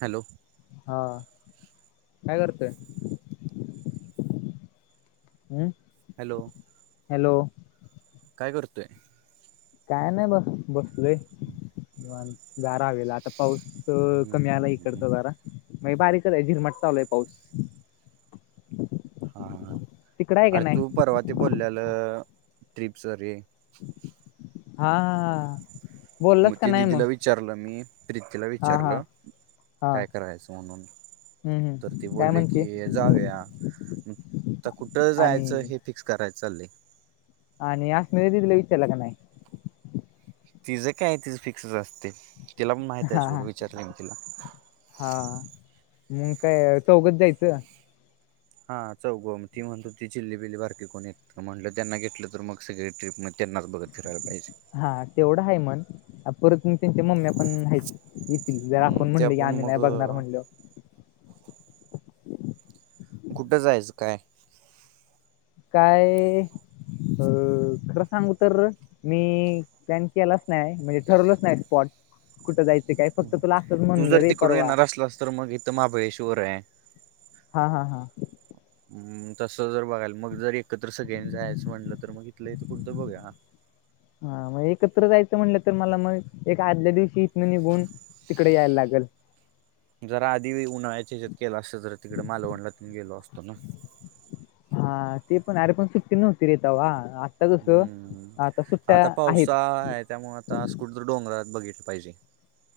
Hello. हा, काय करतोय? हम्म. हॅलो. हॅलो. काय करतोय? काय नाही बा. बसलोय निवांत. गारा हवेलात. आता पाऊस कमी आला इकडच हम्म जरा. म बारीकच आहे. झिरमट चालोय पाऊस. हां हां. तिकडं आहे का अरे नाही? तू परवा ते बोललेलं. ट्रिप च रे. हा. म बोललास का ते नाही मग? दिदीला विचारलं मी. प्रितीला हा विचारल हा हा काय करायच म्हणून? हम्म तर ती हम्म काय बोली म्हणते? की जाऊया. त कुठ जायचं आणि हे फिक्स कराय चालू. आणि अश्विनी दीदी ला विचारला का नाही? तिझं काये तिच फिक्स असते. तिला पण माहिते हा सोड. हा विचारले मी तिला. हा मग काय चौघच जायचं? हा चौघ. म ती म्हणत होती. चिल्लीबिली बारकीे कोणत. म्हटलं त्यांना घेतलं तर मग सगळी ट्रिप म त्यांनाच बघत फिरायला पाहिजे. हा तेवढं हाये मण. परत म त्यांच्या मम्म्या पण हायेच. येतील जर हम्म आपण त्या म्हणले. पण आम्ही मग नाही बघणार म्हणल्यावर. कुठं जायचं काय? काय अ- खरं सांगू तर मी प्लान केलाच नाय म्हणजे ठरवलच नायत स्पॉट कुठं जाय तू जर तिकडून येणार असलास तर मग इथं महाबळेश्वर हाय. हा हा हा. तसं जर बघायला मग जर एकत्र सगळ्यांनी जायचं म्हटलं तर मग इथल्या इथं कुठ तर बघूया. हा मग एकत्र जायचं म्हणलं तर मला मग एक आदल्या दिवशी इथन निघून तिकड यायला लागल. जरा आधी उन्हा्याच्या हेज्यात केलं असत तर तिकड मालवणला तेन गेलो असतो ना. हा ते पण हाय, अरे पण सुट्टी नव्हतीरे तवा. हम्म आता पावसाळा हाय त्यामुळं आता आस कुठ तर डोंगरात बघितलं पाहिजे.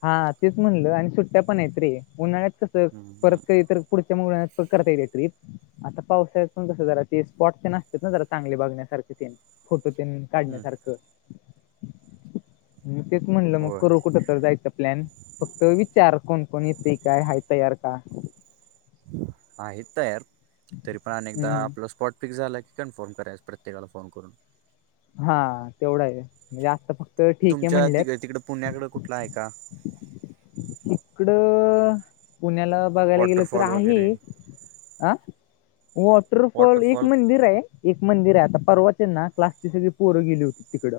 हा तेच म्हणलं आणि सुट्ट्या पण आहेत त रे उन्हाळ्यात कसं हम्म परत हम्म काही तर पुढच्या मुळयात पण करता एतिया ट्रिप. आता पावसाळ्यात पन कस जरा ते स्पॉट ते न असतेत ना जरा चांगले बघण्यासारखे तेन फोटो तेन. हम्म काढण्यासारखं मी तेच म्हणलं मग होय करू कुठं तर जायचं पॉल फक्त विचार कोण कोण येतय काय हाय तयार का. आहेत तयार तरी पण आणि एकदा हम्म आपलं स्पॉट फिक्स झाला की कन्फर्म कराचस प्रत्येकाला फोन करून. हा तेवढा आहे म्हणजे आता फक्त ठीक आहे तुमच्या म्हणल्यात. तिक तिकडं पुण्याकडं कुठला आहे का इकडं पुण्याला बघायला गेलं तर वॉटरफॉल वगैरे? आहे. आ वॉटरफॉल एक मंदिर आहे एक मंदिर आहे आता परवा तेन ना क्लास तिथ ती पोर गेली होती तिकडं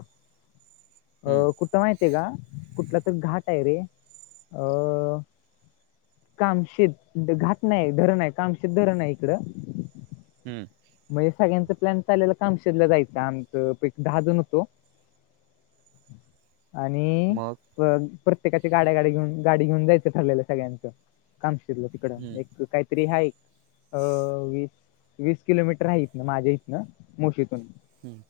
हम्म अ कु माहिताय का हाय का कुठला तर घाट आहे रे अ कामशीत घाट नाय धरण हाय कामशीत धरण हाय इकडं. हम्म. म्हणजे सगळ्यांचा प्लॅन चालेला कामशीतला जायंच आम च दहा जण होतो आणि मग प्रत्येकाची गाड्या गाडी घेऊन गाडी घेऊन जायचं ठरलेलं सगळ्यांचं. कामशितल तिकड हम्म एक काहीतरी हाय अ- वीस वीस किलोमीटर हाय इथन माझ्या इथनं मुशीतून. हम्म.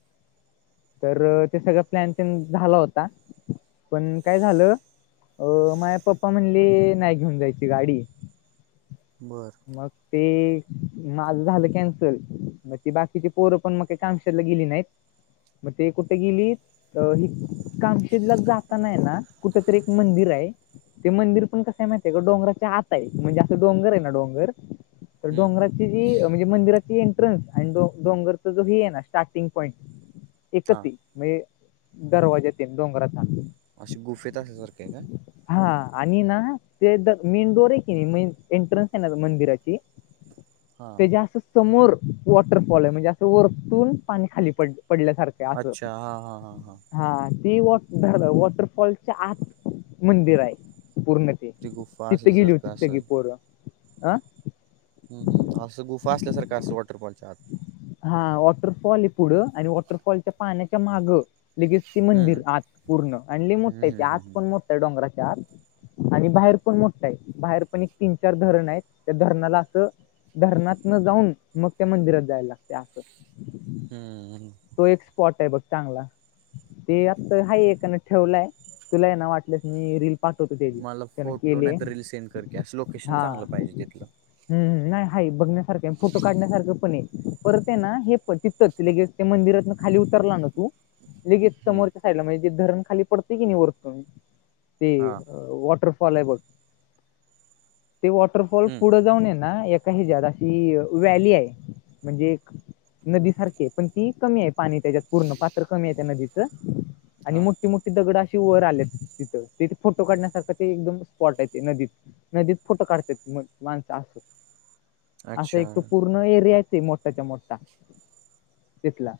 तर ते सगळं प्लॅन तेन झाला होता पण काय झालं अ माये पप्पा म्हणले नाय घेऊन जायची गाडी. बर. मग ते माझं झालं कॅन्सल मग ती बाकीची पोरं पण मग का कामशीतला गेली नायत. मग ते कुठ गेलीत अ ही कांम तला जाता नाही ना कुठ तरी एक मंदिर हाय. ते मंदिर पण कसय माहितय का डोंगराच्या आत आहे म्हणजे असं डोंगर आहे ना डोंगर तर हम्म डोंगराची जी म्हणजे मंदिराची एंट्रन्स आणि डोरचा जो ही आहे ना स्टार्टिंग एकच हा ए म्हणजे दरवाज्या तेन डोंगराचा. अशी गुफेत असल्यासारखी हाय काय? हा आणि ना ते मेन डोर आहे की नाय मे -एंट्रन्स आहे ना मंदिराची [inaudible] हां. जे असं समोर वॉटरफॉल आहे म्हणजे असं वरतून पाणी खाली पड पडल्यासारखं. आहे असं अच्छा हा हा हा हा. हा ती वॉ वॉटरफॉलच्या आत मंदिराय पूर्ण. ती गुफा तिथं गेली होतीत असल्यासारखं सगळी असेल पोर अं. हम् हम असं गुफा असल्या सारखं असतं वॉटरफॉलच्या आत. हा वॉटरफॉल आहे पुढं आणि वॉटरफॉलच्या पाण्याच्या माग लगेच ते हम्म मंदिर आत पूर्ण आण लई हम्म मोठाय ते हम्म आत हम्म पण मोठाय डोंगराच्या आत. आणि बाहेर पण मोठाय. बाहेर पण एक तीन चार धरण आहेत. त्या धरणाला असं धरणात न जाऊन मग त्या मंदिरात जायला लागतय असं. हम्. तो एक स्पॉट आहे बघ चांगला. ते आत्ता हा एकान ठेवलाय तुला ना वाटल्यास मी रील. पाठवतो तेजी मला त्यान फोटो केलीय नाही तर रील सेंड कर की असं लोकेशन हा. चांगलं पाहिजे तिथलं हम्म हम्म नाही हाय बघण्यासारखं फोटो काढण्यासारखं पणय परत आहे ना हे पण तिथंच. लगेच त्या मंदिरातन खाली उतरला न तू लगेच हम्म समोरच्या साईडला म्हणजे धरण खाली पडतय की नाही वरतून ते हा वॉटरफॉल आहे बघ ते वॉटरफॉल हम्म पुढं जाऊन ये ना एक त्या हे ज्यात अशी वॅली आहे म्हणजे एक नदीसारखीय. पण ती कमी आहे पाणी त्याच्यात पूर्ण पात्र कमी आहे त्या नदीचं आणि हा मोठी मोठी. ती दगड अशी वर आलेत तिथं तिथ फोटो काढण्यासारखं ते एकदम स्पॉट आहे ते नदीत. नदीत फोटो काढतेत मग माणसं अस. असा अच्छा एक तो पूर्ण एरियाच आहे मोठाच्या मोठा. तीथला.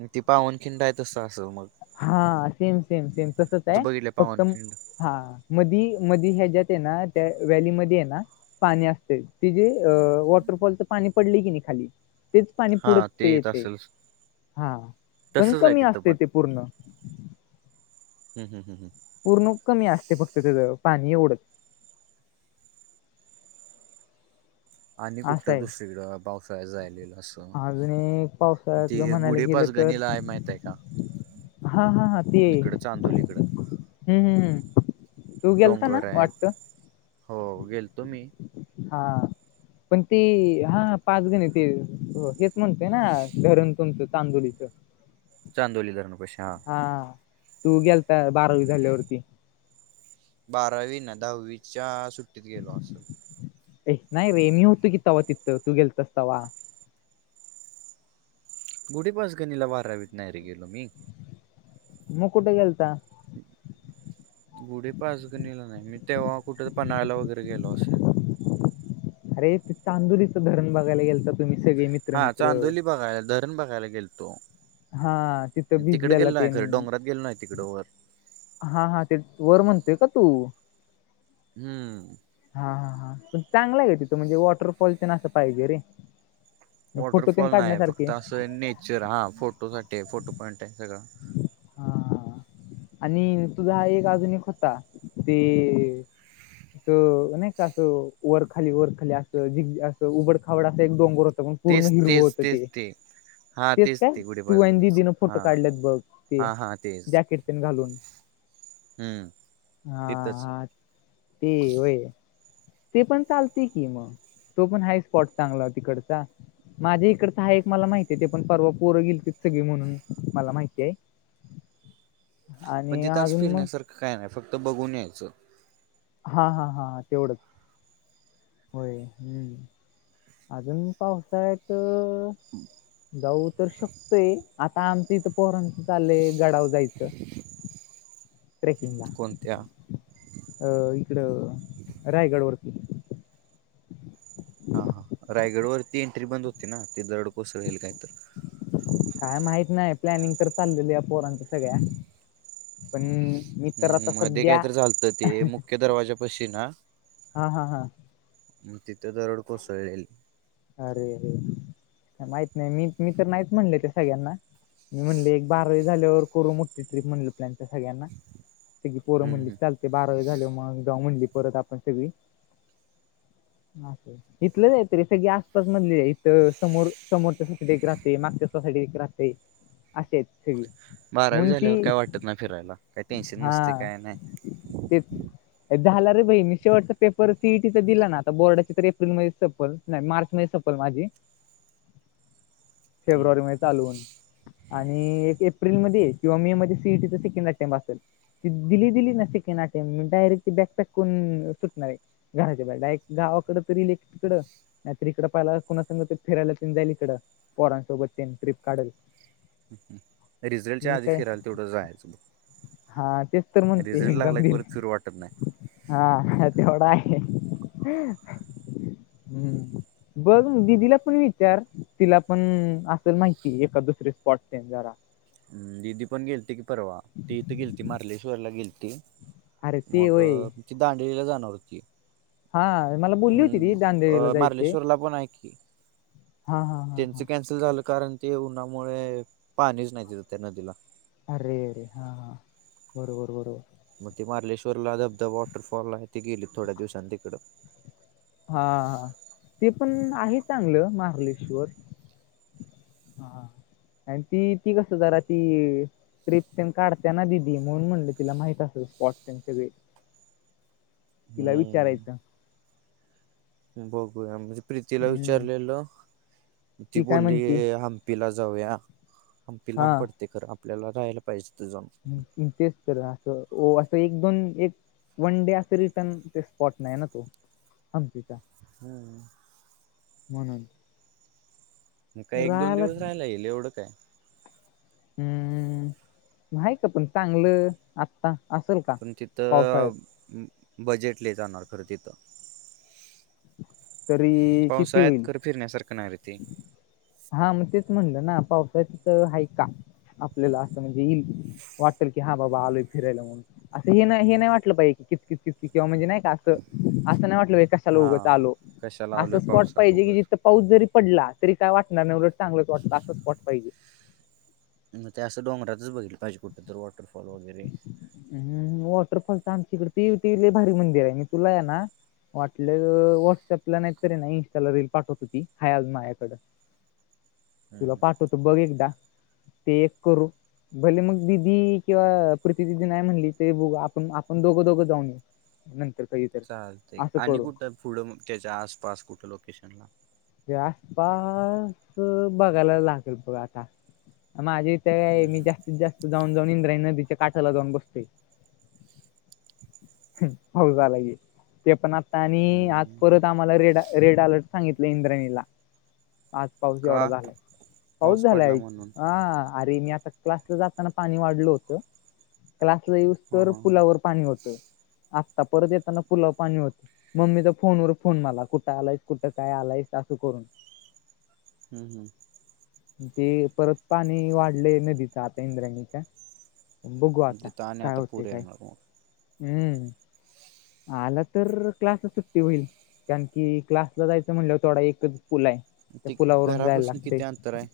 मग ती पावनखिंडाय तसं असलं मग. हा सेम सेम सेम तसच तू आहे बघितलं फक्त पावनखिंड हा मधी मधी ह्याज्यात आहे ना त्या वॅलीमध्ये आहे ना पाणी असतं. तिजे अ वॉटरफॉलच पाणी पडलंय की नाही खाली तेच पाणी हा पुढ तिथं ते येत येतय असेल हा पण तसंच आहे कमी तिथं असतय पण ते पूर्ण. हम हं हं हं पूर्ण कमी असतय फक्त तेज पाणी एवढच. आणि असं कुठं आहे दुसरीकडं पावसाळ्यात जायलेलं असं अजून एक ते पावसाळ्यातलं म्हणायला गुढे गेलं तर पाचगणीला आहे माहित माहीतय का हा हा हा ते इकड चांदोली कड. हम्म हम् हम. डोंगर आहेत हो गेलतो मी. हा. पण ते हा पाच गण ते हेच म्हणतय ना धरण तुमचं चांदोलीच. [inaudible] चांदोली धरणपशी हां. हा तू गेलता बारावी झाल्यावरती. बारावी ना दहावीच्या सुट्टीत गेलो असलं. ए नाही रे मी होतो कि तवा तिथं तू गेलतास तवा. गुढीपाचगणीला बारावीत नाही रे गेलो मी. मग कुट गेलता? गुढी पाचगणीला नाही मी तेव्हा कुठ पन्हाळ्याला वगैरे गेलो असेन. अरे ते चांदुरीच धरण बघायला गेल तर तुम्ही सगळे मी हा चांदोली बघायला धरण बघायला गेलतो. हा तिथं तिकड भिजलेला गेलो ते नाय व्हय, डोंगरात गेलोय तिकडं वर. हा हा ते वर म्हणतेय का तू? हम्म. हा हा हा पण चांगला आहे तिथ म्हणजे वॉटरफॉल चन असं पाहिजे रे. फोटो तेन वॉटरफॉल नाही. काढण्यासारखे फक्त असं आहे नेचर हा फोटोसाठी आहे फोटो पॉइंट आहे सगळं हा आणि तुझा हे एक आजुन एक होता ते तो नाही का असं वरखाली वरखाली असं जि असं उघड खावड असं एक डोगर तेच तेच तेच ते हात काय, तू आणि दीदीन फोटो काढलेत बघ ते हा हा तेच जॅकेट पण घालून. हम्म हा तिथंच हा ते होय. ते पण चालते की मग. तो पण हाय स्पॉट चांगला तिकडचा, माझ्या इकडचा हा एक मला माहिती आहे ते पण परव पोरं गेल ते सगळी म्हणून मला माहिती आहे. पण आणि तिथं असं अजून मग फिरण्यासारखं काय नाही फक्त बघून यायचं. हा हा हा तेवढंच. होय, अजून पावसाळ्यात हम् [inaudible] जाऊ तर शकतोय आता आमचं इथं पोरांच चालय गडावर जायच, ट्रेकिंग ला. कोणत्या अ इकड रायगड वरती. हा हा रायगडवरती एंट्री बंद होती ना, ते दरड कोसळहील काय तर काय माहीत नाही प्लॅनिंग कर चाललेल या पोरांच्या सगळ्या पण मी तर हम्म, आता मध्ये काय सध्या तरी चालतं ते मुख्य दरवाज्या पशी ना हा हा हा मग तिथे दरड कोसळलेले. अरे, अरे माहित नाही मी मी तर नाहीत म्हणल होते सगळ्यांना. मी म्हणले एक बारावी झाल्यावर करू मोठी ट्रीप म्हणले प्लॅन तर सगळ्यांना. सगळी पोरां हम्म म्हणली हम्म. चालते बारावी झाली मग जाऊ म्हणली परत आपण सगळी इथलंच आहे तरी सगळी अस च मधले इथ समोर समोरच्या सोसासाठी एक राहते. मागच्या सोसायटी एक राहते. आसे आहेत सगळे. बारावी म्हणून ती झाल्यावर काय वाटत नाही फिरायला काही टेन्शन नसते हा काय नाही तेच. झाला रे भाई मी शेवटचा पेपर सीईटीचा दिला ना आता बोर्डाची तर एप्रिलमध्येच सपल नाही मार्च संपेल माझी, हम्म फेब्रुवारी मध्ये चाल आणि एक एप्रिलमध्ये किंवा मे मध्ये सीईटीचा सेकंड अटेम्प असेल. ती दिली- दिली ती सेकंड अटेंड डायरेक्ट ती बॅच पटकन सुटणार आहे. घराच्या बाहेर, डाय गावाकडे तरीले तिकडं तर इकडं पाहिला कुणा सांगत फिरायला ते जाईल इकडं पोरांसोबत ते ट्रीप काढल. रिझल्टच्या मग आधी काय फिरायला तेवढं जायचं. हा तेच तर म्हणते मी रिझल्ट लागला एक्झाम की परत दिली फिरू वाटत हा तेवढ आहे. हम्म बघ दिदीला पण विचार तिला पण असेल माहिती एका दुसरे स्पॉट जरा दिदी पण गेलते की परवा, ती इथं गेलती मारलेश्वरला गेलती. अरे ते मग वय ती दांडवीला जाणार होती. हा मला बोलली होती अम् ती दांडेलीला अ जायचे मार्लेश्वरला पण आहे की. हा हा हा हा त्यांचं कॅन्सल झालं कारण, ते उन्हामुळे पाणीच नाही तिद त्या नदीला. अरे रे हां हां, बरोबर बरोबर. मग ते मार्लेश्वरला धबधबा वॉटरफॉल आहे, ते गेले थोड्या दिवसां तिकडं. हा हा, ते पण आहे चांगलं, मार्लेश्वर. हां आणि ती, ती कस जरा ती. ट्रिप त्य काढते ना दिदी, म्हणून म्हणलं तिला माहित असल स्पॉट ते सगळे. तिला विचारायचा. हम्म बघूया, म्हणजे प्रीतीला हम्म विचारलेलं, ती काय बोलली म्हणती हां म हंपीला जाऊया, हंपी लांब हां पडतय खरं आपल्याला, राहायला पाहिजे तीथ जाऊन. इंटरेस्ट तर असं, ओ असं एक दोन एक वन डे असं रिटर्न ते स्पॉट नाही ना तो, हंपीचा. हं. म्हणून. म काय एक दोन दिवस राहायला येईल, एवढं काय? हम्म, म हाय का पण चांगलं आत्ता, असल का, पण पावसाळ्यात? तिथं बजेट लई जाणार खरं तिथं. तरी किती पावसाळ्यात होईल खर फिरण्यासारखं नाय र ते. हा मग तेच म्हणलं ना, पावसाळ्यात तीथ आहे का? आपल्याला असं म्हणजे येईल वाटल की, हा बाबा आलोय फिरायला म्हणून. असं हे नही हे नाही वाटलं पाहि कीचकीच किंवा म्हणजे नाही का असं, असं नाही वाटलं पाहिजे, कशाला उगच हा. आलो. कशा असं लावलोय स्पॉट पावसात पाहिजे कि उगच. जिथं पाऊस जरी पडला, तरी काय वाटणार नाही, उलट चांगलच वाटतं असं स्पॉट पाहिजे. म ते असं डोंगरातच बघीतल पाहिजे, कुठं तर वॉटरफॉल वगैरे. हम् वॉटरफॉल तर आमच्याकड ते-ते लय भारी मंदिर ये, मी तुलाये ना वाटलं अ व्हॉट्सअपला नाही तरी ना इंस्टाला रील पाठवतो ति हाय आज माझ्याकड. [inaudible] हम्म तुला हम्म पाठवतो बघ एकदा, ते एक करू, भले मग दिदी किंवा अ प्रिती दीदी नाही म्हणली, ते बघू आपण-आपण दोघं- दोघं जाऊन येऊ. नंतर कधी तर चालतंय असं आणि करू. कुठं पुढं मग, त्याच्या आसपास कुठं लोकेशनला? त्या आसपास बघायला लागल बघ आता, माझ्या काय हम्म मी हम्म. जास्तीत-जास्त, जाऊन-जाऊन इंद्रायणी नदीच्या काठाला जाऊन बसतोय. होऊ जाला की, ते पण आणि आज हम्म परत आम्हाला रेड-रेड अलर्ट सांगितला इंद्राणीला आज पाऊस एवढा का झालाय, पाऊस पडला झालाय, म्हणून. हां. अरे मी आता क्लासला जाताना पाणी वाढल होतं, क्लासला हा येऊसतर हा हा पुलावर पाणी होतं. आत्ता परत येताना पुलावर पाणी होत, मम्मीचा फोनवर- फोन मला कुठं आलायस? कुठं काय आलायस असू करून? हम् हम्. ते परत पाणी वाढलय, नदीचा आता इंद्रायणीच्या. बघू आता, तिथं आणि काय आता होत पूर काय? येणार मग. हम्म, आलं तर क्लासला सुट्टी होईल, कारण की क्लास सला जायचं म्हणल्यावर तेवडा एकच पुल हाय, त्या ते पुलावरून जायला घरापासून लागते. किती अंतर आहे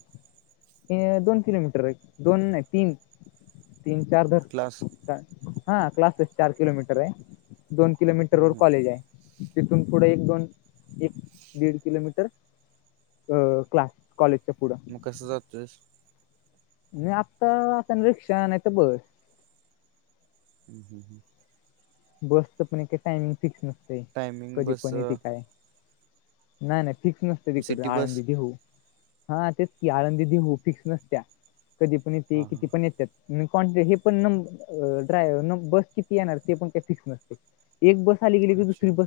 हे दोन किलोमीटर आहे. दोन नाही तीन तीन चार धर. क्लास. हा क्लासच चार किलोमीटर आहे. दोन किलोमीटर हम्म वर हम्म कॉलेज आहे. तिथून पुढे एक दोन. एक दीड किलोमीटर अं क्लास कॉलेजच्या पुढं. मग कसं जातोयस? मी आत्ता आता रिक्षा नाही तर बस. हम् हम् हम्. बसच पण एकेक टाइमिंग फिक्स नसत. टायमिंग बसच. नाही नाही फिक्स नसते तिकड सिटी बस? आळंदी देऊ. हा तेच की आळंदी देऊ फिक्स नसत्या कधी पण येते हा हा किती पण येत्याात. कनटि हे पण न ड्राय बस किती येणार ते पण काही फिक्स नसतेय. एक बस आली गेली की अच्छा. दुसरी बस.